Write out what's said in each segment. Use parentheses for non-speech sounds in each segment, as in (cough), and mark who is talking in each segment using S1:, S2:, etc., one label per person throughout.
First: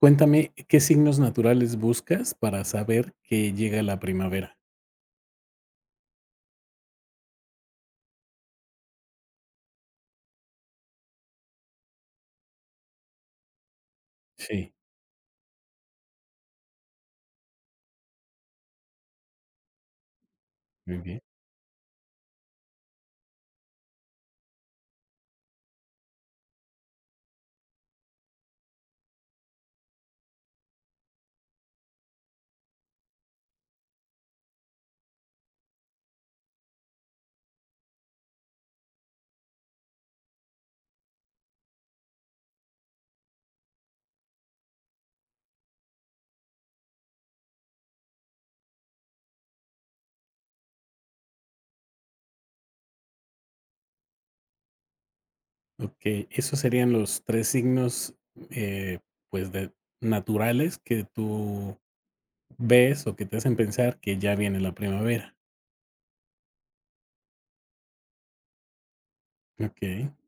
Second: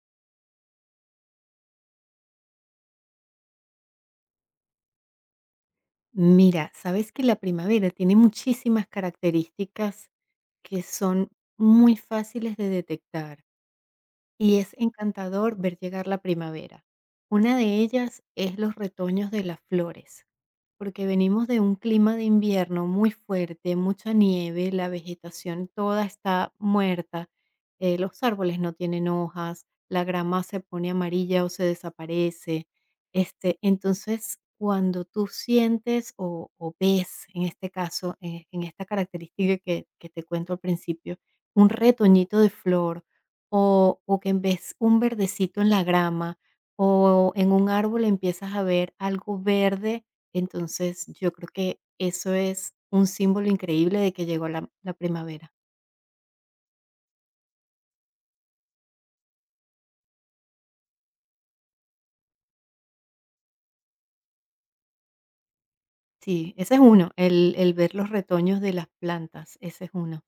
S1: Cuéntame, ¿qué signos naturales buscas para saber que llega la primavera?
S2: Mira, sabes que la primavera tiene muchísimas características que son muy fáciles de detectar y es
S1: Sí,
S2: encantador ver llegar la primavera. Una de ellas es los retoños de las flores,
S1: muy
S2: porque
S1: bien.
S2: venimos de un clima de invierno muy fuerte, mucha nieve, la vegetación toda está muerta, los árboles no tienen hojas, la grama se pone amarilla o se desaparece. Entonces, cuando tú sientes o ves, en este caso, en esta característica que te cuento al principio, un retoñito de flor, o que ves un verdecito en la grama, o en un árbol empiezas a ver algo verde, entonces yo creo que eso es un símbolo increíble de que llegó la primavera.
S1: Okey, esos serían los 3 signos, eh, pues, de naturales que tú ves o que te hacen pensar que ya viene la primavera.
S2: Sí, ese es uno, el ver los retoños de las plantas, ese es
S1: Okey.
S2: uno.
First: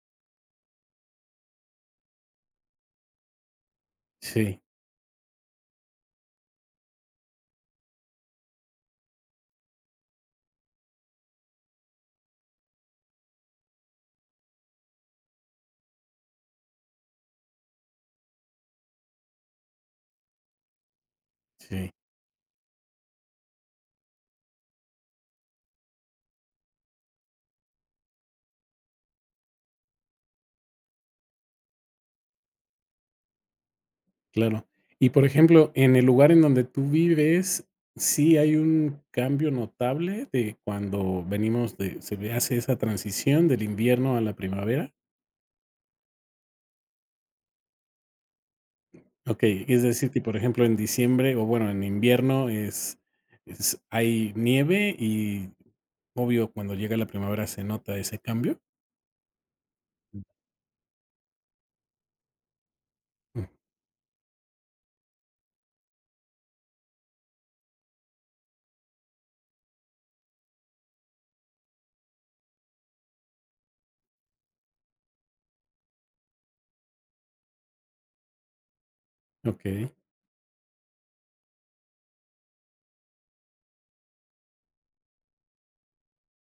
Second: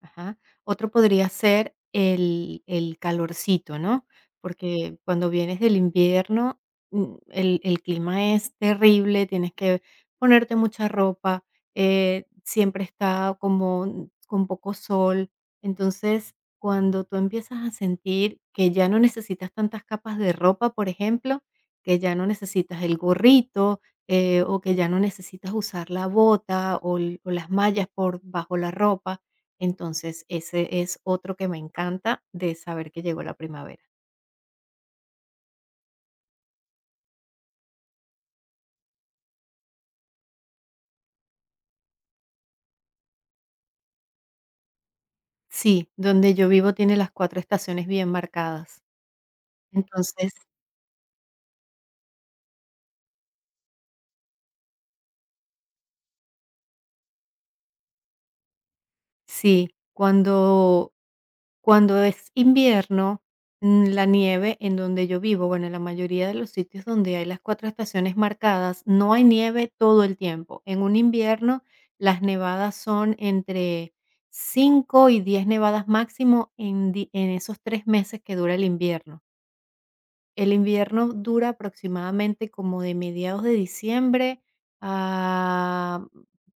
S2: Ajá. Otro podría ser el calorcito, ¿no?
S1: Sí,
S2: Porque cuando vienes del invierno, el clima es terrible, tienes que ponerte mucha ropa, siempre está como con poco sol. Entonces, cuando tú empiezas a sentir que ya no necesitas tantas capas de ropa, por ejemplo,
S1: sí,
S2: que ya no necesitas el gorrito, o que ya no necesitas usar la bota o las mallas por bajo la ropa. Entonces, ese es otro que me encanta de saber que llegó la primavera.
S1: claro. Y, por ejemplo, en el lugar en donde tú vives, ¿sí hay un cambio notable de cuando venimos de, se ve, hace esa transición del invierno a la primavera?
S2: Sí, donde yo vivo tiene las 4 estaciones bien marcadas.
S1: Okey, es decir que,
S2: Entonces,
S1: por ejemplo, en diciembre, o bueno, en invierno es hay nieve y, obvio, cuando llega la primavera se nota ese cambio.
S2: sí, cuando es invierno,
S1: Mm,
S2: la nieve en donde yo vivo, bueno, en la mayoría de los sitios donde hay las 4 estaciones marcadas, no hay nieve todo el tiempo. En un invierno, las nevadas son entre 5 y 10 nevadas máximo en esos 3 meses que dura el invierno.
S1: okey,
S2: El invierno dura aproximadamente como de mediados de diciembre a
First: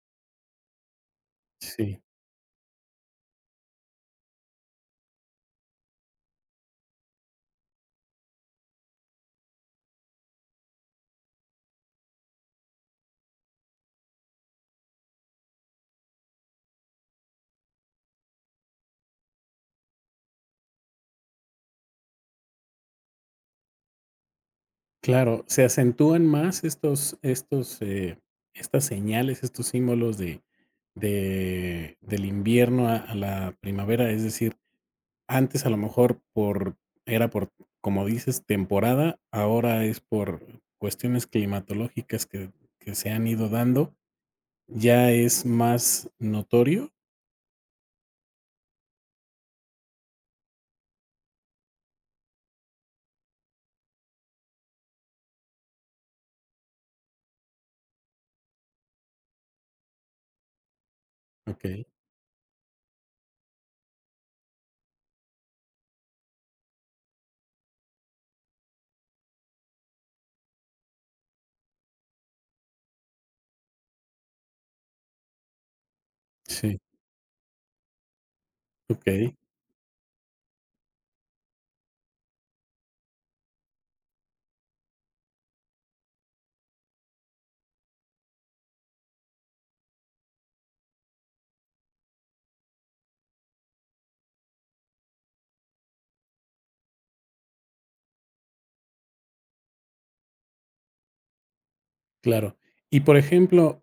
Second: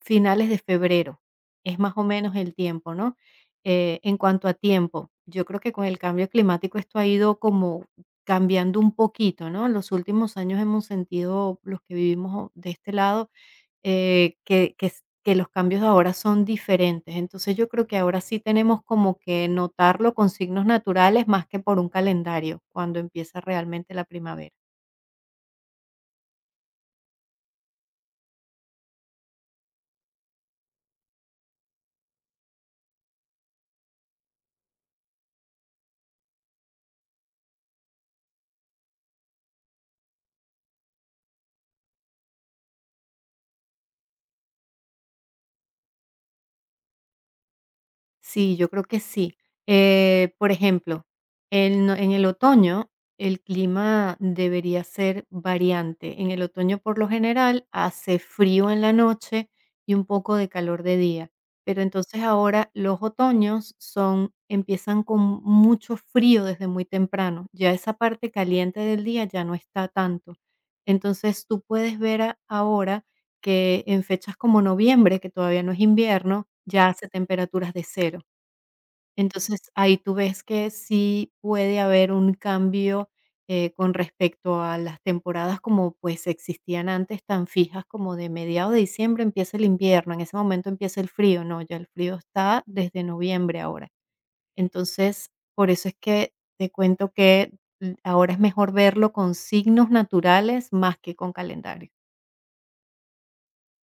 S2: finales de febrero. Es más
S1: sí,
S2: o menos el tiempo, ¿no? En cuanto a tiempo, yo creo que con el cambio climático esto ha ido como cambiando un poquito, ¿no? En los últimos años hemos sentido, los que vivimos de este lado, que los cambios ahora son diferentes. Entonces yo creo que ahora sí tenemos como que notarlo con signos naturales más que por un calendario, cuando empieza realmente la primavera.
S1: claro, se acentúan más estas señales, estos símbolos de del invierno a la primavera, es decir, antes a lo mejor por era por, como dices, temporada, ahora es por cuestiones climatológicas que se han ido dando. Ya es más notorio.
S2: Sí, yo creo que sí. Por ejemplo, en no en el otoño, el clima debería ser variante. En el otoño, por lo general, hace frío en la noche y un poco de calor de día. Pero
S1: Okey.
S2: entonces ahora los otoños son empiezan con mucho frío desde muy temprano. Ya esa parte caliente del día ya no está tanto. Entonces, tú puedes ver a ahora que en fechas como noviembre, que todavía no es invierno,
S1: Sí,
S2: ya hace temperaturas de cero.
S1: okey,
S2: Entonces, ahí tú ves que sí puede haber un cambio, con respecto a las temporadas como, pues, existían antes, tan fijas como de mediados de diciembre empieza el invierno, en ese momento empieza el frío, no, ya el frío está desde noviembre ahora. Entonces, por eso es que te cuento que, ahora es mejor verlo con signos naturales más que con calendario.
S1: claro. Y, por ejemplo,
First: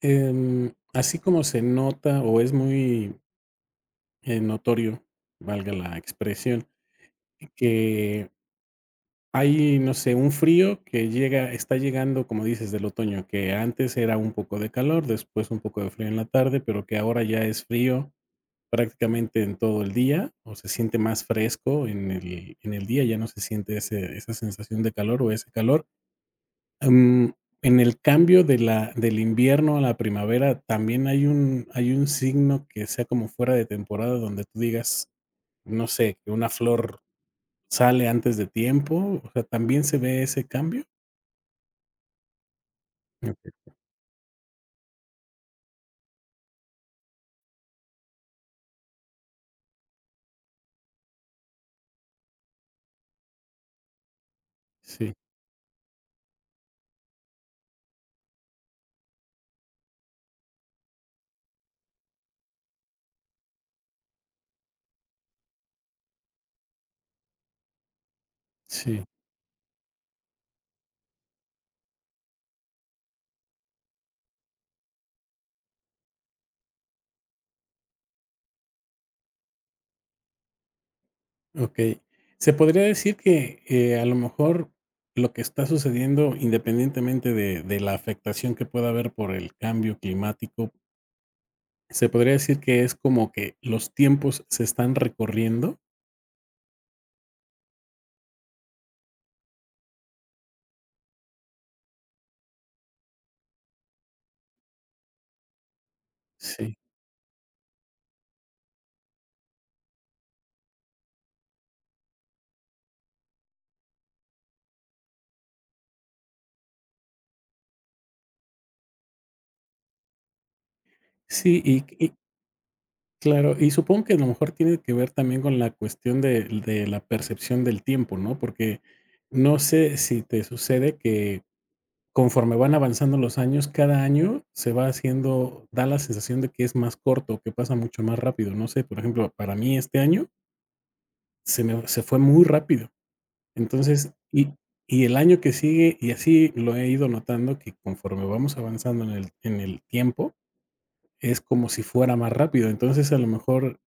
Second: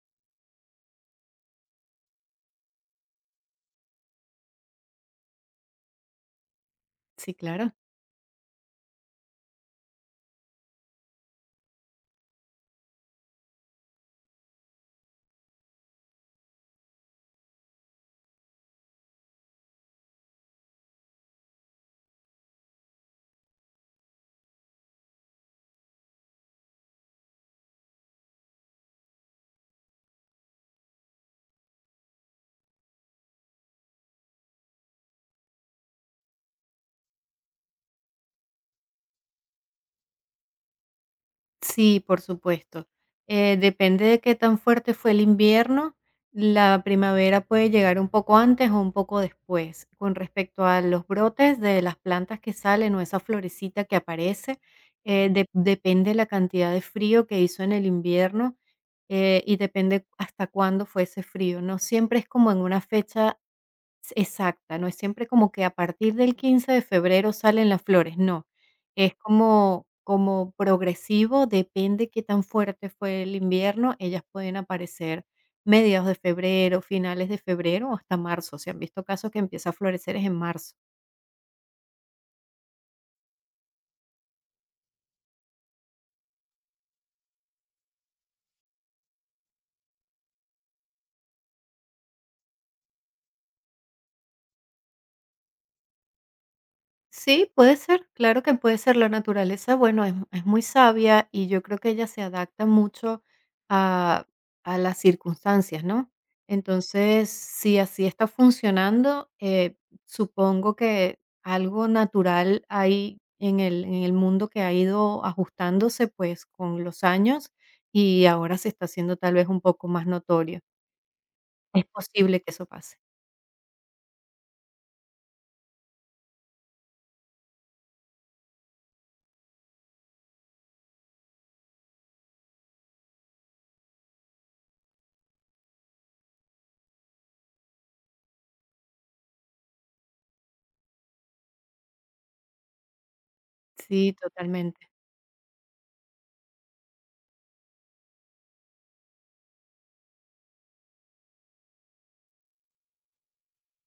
S1: así como se nota o es muy, notorio, valga la expresión,
S2: Sí, claro.
S1: que hay, no sé, un frío que llega está llegando, como dices, del otoño, que antes era un poco de calor, después un poco de frío en la tarde, pero que ahora ya es frío. Prácticamente en todo el día, o se siente más fresco en el día, ya no se siente ese esa sensación de calor o ese calor. Em, en el cambio de la del invierno a la primavera, ¿también hay un signo que sea como fuera de temporada donde tú digas, no sé, que una flor sale antes de tiempo? O sea, ¿también se ve ese cambio?
S2: Sí, por supuesto.
S1: Okey.
S2: Depende de qué tan fuerte fue el invierno. La primavera puede llegar un poco antes o un poco después. Con respecto a los brotes de las plantas que salen o esa florecita que aparece,
S1: Sí,
S2: depende la cantidad de frío que hizo en el invierno y depende hasta cuándo fue ese frío. No siempre es como en una fecha exacta, no es siempre como que a partir del 15 de febrero salen las flores, no.
S1: sí.
S2: Es como progresivo, depende qué tan fuerte fue el invierno, ellas pueden aparecer mediados de febrero, finales de febrero o hasta marzo. Se han visto casos que empieza a florecer es en marzo.
S1: Ok, se podría decir que, a lo mejor lo que está sucediendo, independientemente de la afectación que pueda haber por el cambio climático, ¿se podría decir que es como que los tiempos se están recorriendo?
S2: Sí, puede ser, claro que puede ser. La naturaleza, bueno, es, muy sabia y yo creo que ella se adapta mucho a, a las circunstancias, ¿no?
S1: Sí.
S2: Entonces, si así está funcionando, supongo que algo natural hay en el, mundo que ha ido ajustándose pues con los años y ahora se está haciendo tal vez un poco más notorio.
S1: Sí,
S2: Es
S1: y
S2: posible que eso pase.
S1: claro, y supongo que a lo mejor tiene que ver también con la cuestión de la percepción del tiempo, ¿no? Porque no sé si te sucede que conforme van avanzando los años, cada año se va haciendo da la sensación de que es más corto, que pasa mucho más rápido. No sé, por ejemplo, para mí este año se fue muy rápido.
S2: Sí,
S1: Entonces, y
S2: totalmente.
S1: y el año que sigue, y así lo he ido notando que conforme vamos avanzando en el tiempo, es como si fuera más rápido. Entonces, a lo mejor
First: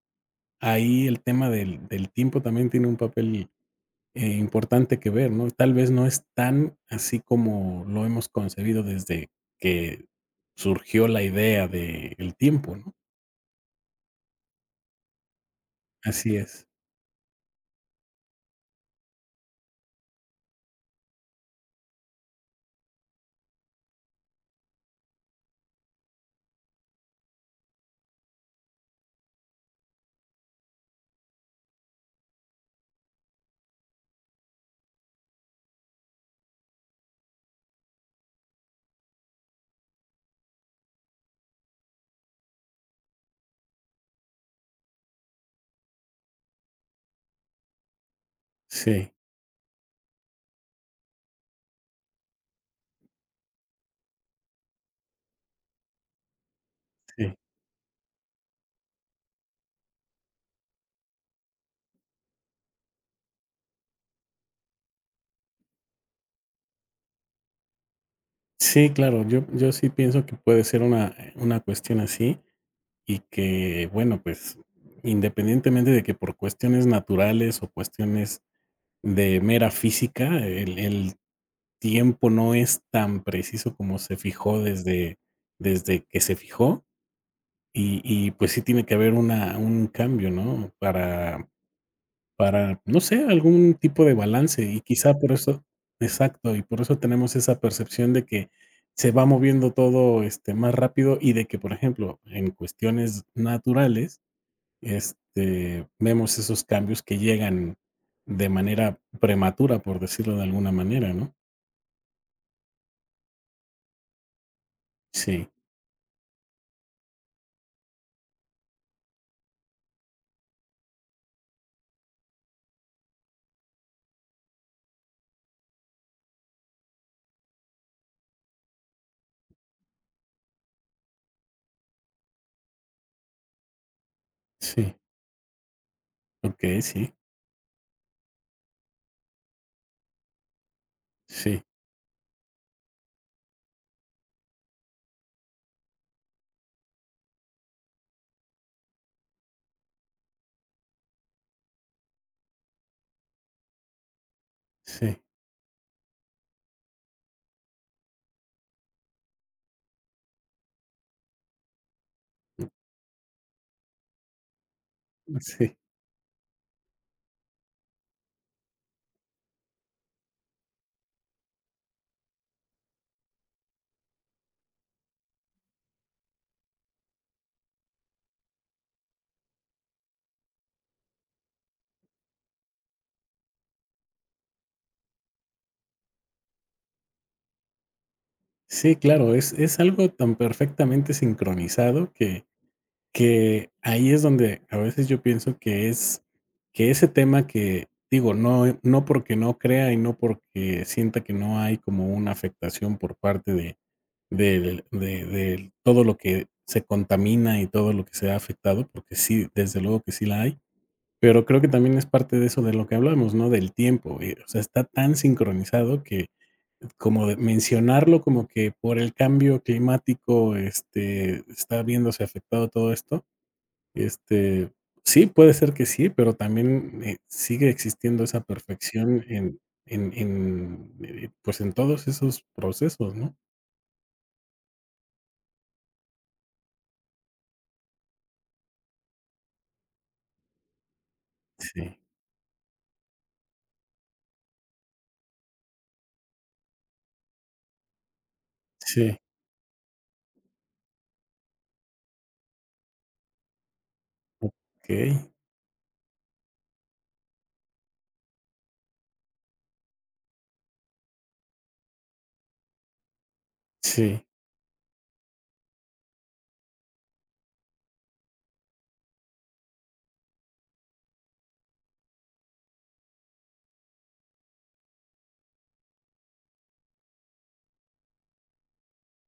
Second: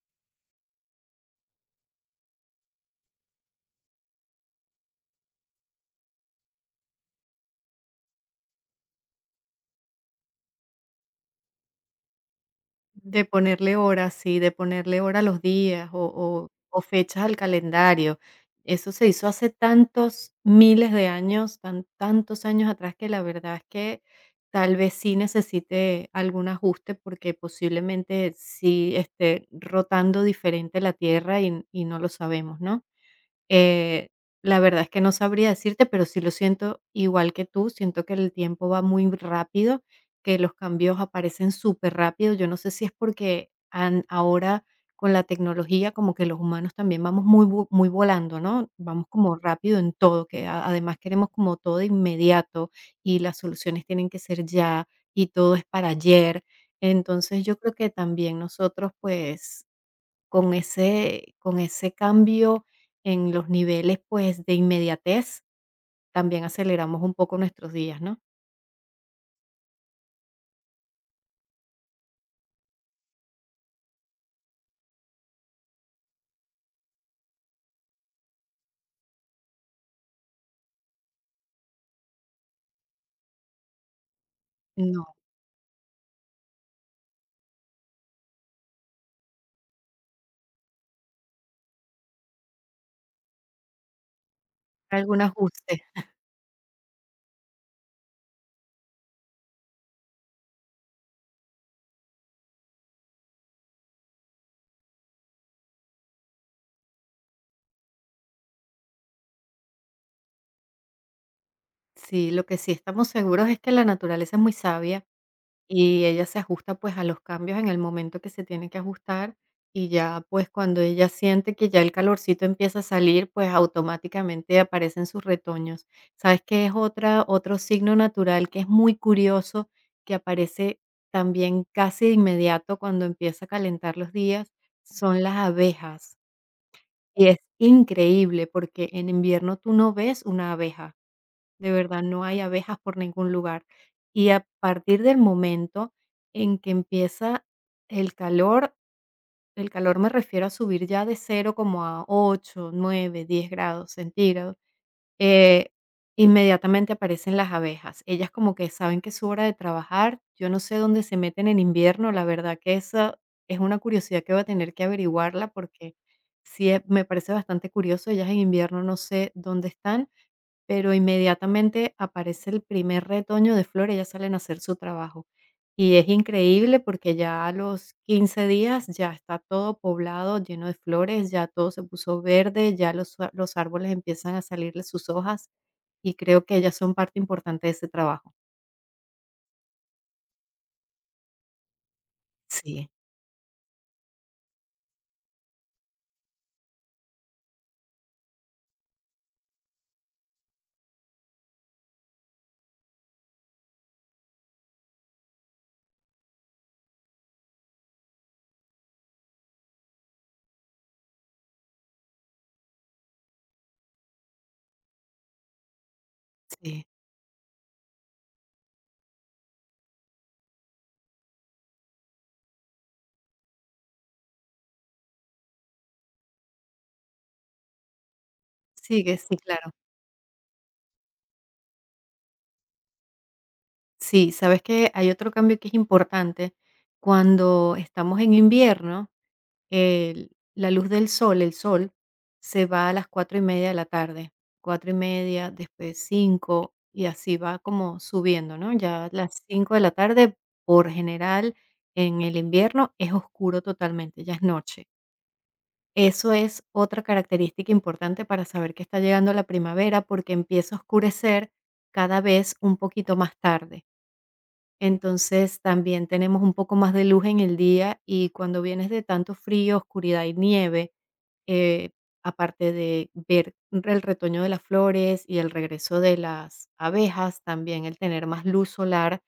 S1: ahí el tema del tiempo también tiene un papel, importante que ver, ¿no? Tal vez no es tan así como lo hemos concebido desde que surgió la idea de el tiempo, ¿no?
S2: De ponerle horas, sí, de ponerle hora a los días
S1: Así es.
S2: o fechas al calendario. Eso se hizo hace tantos miles de años, tantos años atrás, que la verdad es que tal vez sí necesite algún ajuste, porque posiblemente sí esté rotando diferente la Tierra y no lo sabemos, ¿no? Eh, la verdad es que no sabría decirte, pero sí lo siento igual que tú. Siento que el tiempo va muy rápido, que los cambios aparecen súper rápido. Yo no sé si es porque ahora con la tecnología como que los humanos también vamos muy, muy volando, ¿no? Vamos
S1: Sí,
S2: como rápido en todo, que además queremos como todo de inmediato y las soluciones tienen que ser ya y todo es para ayer.
S1: sí.
S2: Entonces yo creo que también nosotros pues con ese cambio en los niveles, pues, de inmediatez, también aceleramos un poco nuestros días, ¿no?
S1: Sí, claro, yo sí pienso que puede ser una cuestión así y que, bueno, pues, independientemente de que por cuestiones naturales o cuestiones de mera física, el tiempo no es tan preciso como se fijó
S2: No,
S1: desde que se fijó. Y, pues, sí tiene que haber una un cambio, ¿no? Para, no sé, algún tipo de balance, y quizá
S2: algún
S1: por eso
S2: ajuste.
S1: exacto, y por eso tenemos esa percepción de que se va moviendo todo, más rápido y de que, por ejemplo, en cuestiones naturales, vemos esos cambios que llegan de manera prematura, por decirlo de alguna manera, ¿no?
S2: Sí, lo que sí estamos seguros es que la naturaleza es muy sabia.
S1: Sí,
S2: Y ella se ajusta, pues, a los cambios en el momento que se tiene que ajustar, y ya, pues, cuando ella siente que ya el calorcito empieza a salir, pues, automáticamente aparecen sus retoños. ¿Sabes qué es otra otro signo natural que es muy curioso, que aparece también casi de inmediato cuando empieza a calentar los días?
S1: sí,
S2: Son las abejas,
S1: okey, sí,
S2: y es increíble, porque en invierno tú no ves una abeja.
S1: sí,
S2: De verdad, no hay abejas por ningún lugar. Y a partir del momento en que empieza el calor, el calor me refiero a subir ya de cero como a 8, 9, 10 grados centígrados,
S1: sí,
S2: eh, inmediatamente aparecen las abejas. Ellas como que saben que es su hora de trabajar. Yo no sé dónde se meten en invierno, la verdad que esa es una curiosidad que voy a tener que averiguarla
S1: sí.
S2: porque sí, me parece bastante curioso. Ellas en invierno no sé dónde están, pero inmediatamente aparece el primer retoño de flores, ellas salen a hacer su trabajo. Y es increíble porque ya a los 15 días ya está todo poblado, lleno de flores, ya todo se puso verde, ya los árboles empiezan a salirle sus hojas y creo que ellas son parte importante de ese trabajo.
S1: Sí, claro, es algo tan perfectamente sincronizado que
S2: Sí,
S1: que ahí es donde a veces yo pienso que es que ese tema que, digo, no, no porque no crea y no porque sienta que no hay como una afectación por parte de del todo lo que se contamina y todo lo que se ha afectado, porque sí, desde luego que sí la hay, pero creo que también es parte de eso de lo que hablamos, ¿no? Del tiempo, o sea, está tan sincronizado que
S2: sí.
S1: como de mencionarlo, como que por el cambio climático, está viéndose afectado todo esto, este, sí, puede ser que sí, pero también, sigue existiendo esa
S2: Sigue,
S1: perfección
S2: sí, claro.
S1: pues, en todos esos procesos, ¿no?
S2: Sí, sabes que hay otro cambio que es importante. Cuando estamos en invierno, la luz del sol, el sol,
S1: Sí,
S2: se va a las 4:30 de la tarde, 4:30, después cinco, y así va como subiendo, ¿no? Ya a
S1: sí,
S2: las 5 de la tarde, por general, en el invierno es oscuro totalmente, ya es noche.
S1: okey,
S2: Eso es otra característica importante para saber que está llegando la primavera porque empieza a oscurecer cada vez un poquito más tarde.
S1: sí.
S2: Entonces, también tenemos un poco más de luz en el día y cuando vienes de tanto frío, oscuridad y nieve, eh, aparte de ver el retoño de las flores y el regreso de las abejas, también el tener más luz solar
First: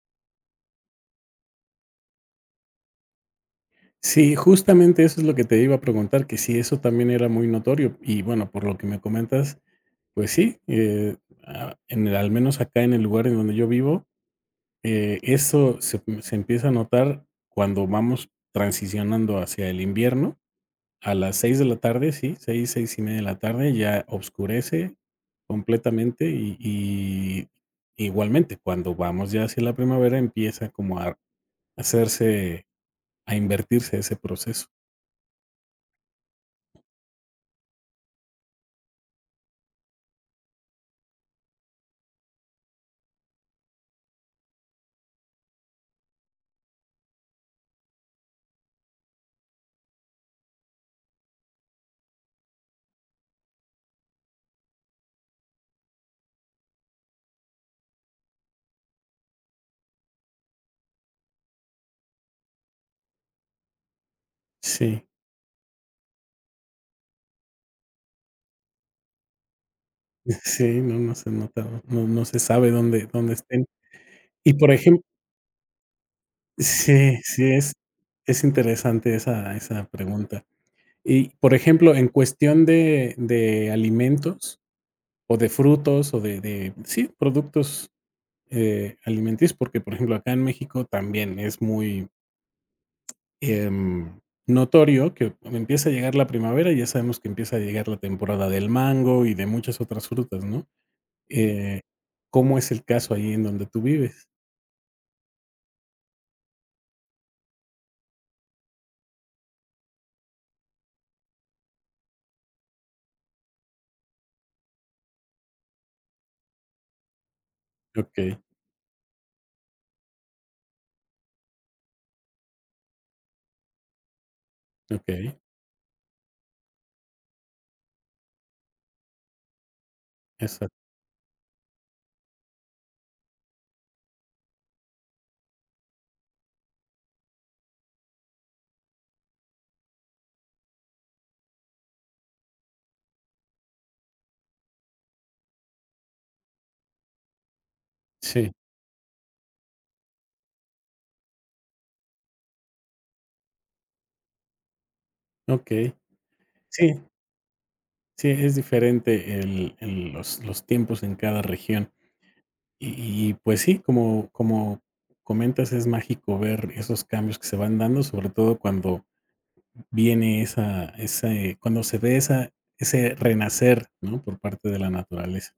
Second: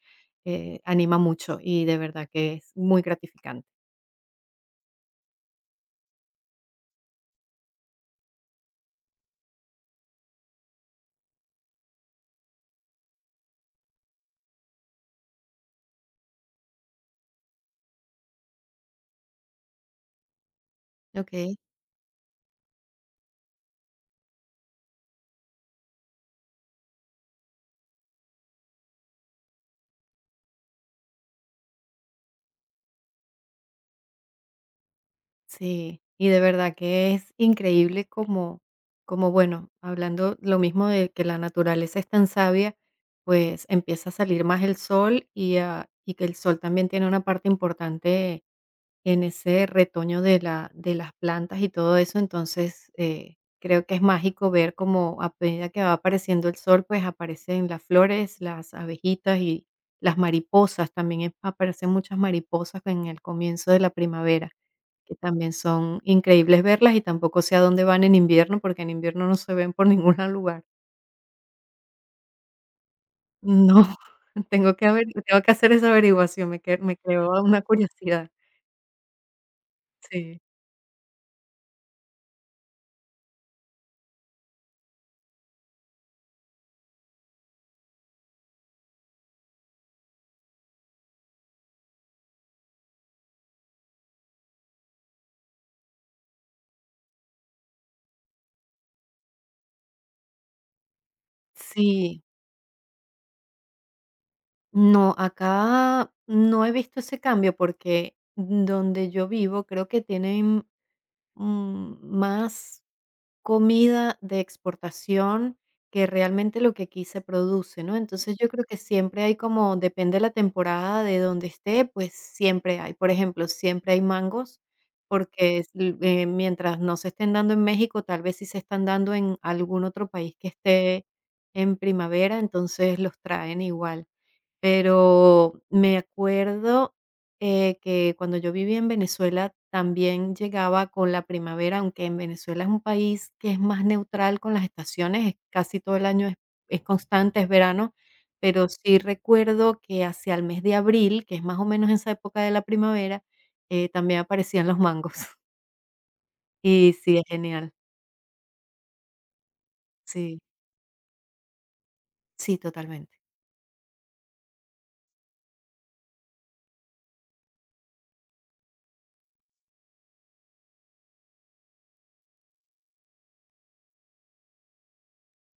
S2: anima mucho y de verdad que es muy gratificante.
S1: Sí, justamente eso es lo que te iba a preguntar, que si eso también era muy notorio. Y bueno, por lo que me comentas, pues sí, en el al menos acá en el lugar en donde yo vivo. Eso se empieza a notar cuando vamos transicionando hacia el invierno, a las
S2: Ok.
S1: 6 de la tarde, sí, 6:30 de la tarde, ya oscurece completamente y igualmente, cuando vamos ya hacia la primavera, empieza como hacerse a invertirse ese proceso.
S2: Sí, y de verdad que es increíble como, como bueno, hablando lo mismo de que la naturaleza es tan sabia, pues empieza a salir más el sol y que el sol también tiene una parte importante en ese retoño de las plantas y todo eso. Entonces, creo que es mágico ver como a medida que va apareciendo el sol, pues aparecen las flores, las abejitas y las mariposas. También aparecen muchas mariposas en el comienzo de la primavera
S1: Sí,
S2: que también son increíbles verlas y tampoco sé a dónde van en invierno, porque en invierno no se ven por (laughs) ningún
S1: (laughs)
S2: lugar.
S1: sí, no, no se nota, no se sabe dónde estén.
S2: No, (laughs)
S1: Y, por
S2: tengo que
S1: ejemplo,
S2: averi tengo que hacer esa averiguación, me
S1: sí,
S2: creó
S1: sí,
S2: una
S1: es
S2: curiosidad.
S1: es interesante esa
S2: Sí.
S1: pregunta. Y, por ejemplo, en cuestión de alimentos, o de frutos, o de sí, productos, alimenticios, porque, por ejemplo, acá en México también es muy, em, notorio que empieza a llegar la primavera, y ya sabemos que empieza a llegar la temporada del mango y de muchas otras frutas, ¿no? Eh,
S2: Sí,
S1: ¿Cómo es el caso ahí en donde tú vives?
S2: no, acá no he visto ese cambio porque donde yo vivo creo que tienen, más comida de exportación que realmente lo que aquí se produce, ¿no? Entonces,
S1: Okey,
S2: yo creo que siempre hay como depende de la temporada de donde esté, pues siempre hay. Por ejemplo, siempre hay mangos,
S1: okey,
S2: porque es l mientras no se estén dando en México, tal vez sí se están dando en algún otro país que
S1: exacto.
S2: esté en primavera, entonces los traen igual. Pero me acuerdo, que cuando yo vivía en Venezuela también llegaba con la primavera, aunque en Venezuela es un país que es más neutral con las estaciones, es casi todo el año es constante, es verano,
S1: Sí,
S2: pero sí recuerdo que hacia el mes de abril, que es más o menos esa época de la primavera, también aparecían los mangos. (laughs)
S1: okey.
S2: Y
S1: Sí,
S2: sí, es genial.
S1: sí, es diferente el
S2: Sí,
S1: los tiempos en cada región.
S2: sí, totalmente.
S1: Y pues sí, como comentas, es mágico ver esos cambios que se van dando, sobre todo cuando viene esa ese cuando se ve esa ese renacer, ¿no?, por parte de la naturaleza.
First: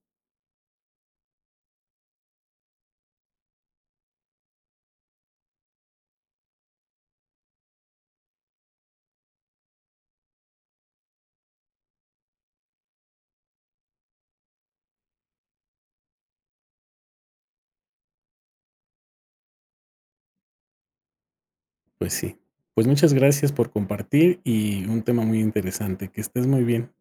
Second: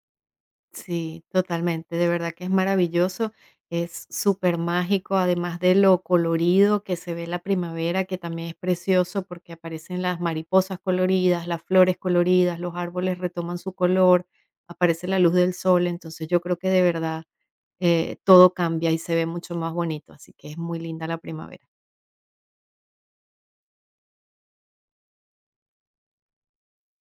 S2: Sí, totalmente. De verdad que es maravilloso. Es súper mágico, además de lo colorido que se ve la primavera, que también es precioso porque aparecen las mariposas coloridas, las flores coloridas, los árboles retoman su color, aparece la luz del sol. Entonces yo creo que de verdad todo cambia y se ve mucho más bonito. Así que es muy linda la primavera.
S1: Pues sí. Pues muchas gracias por compartir y un tema muy interesante. Que estés muy bien.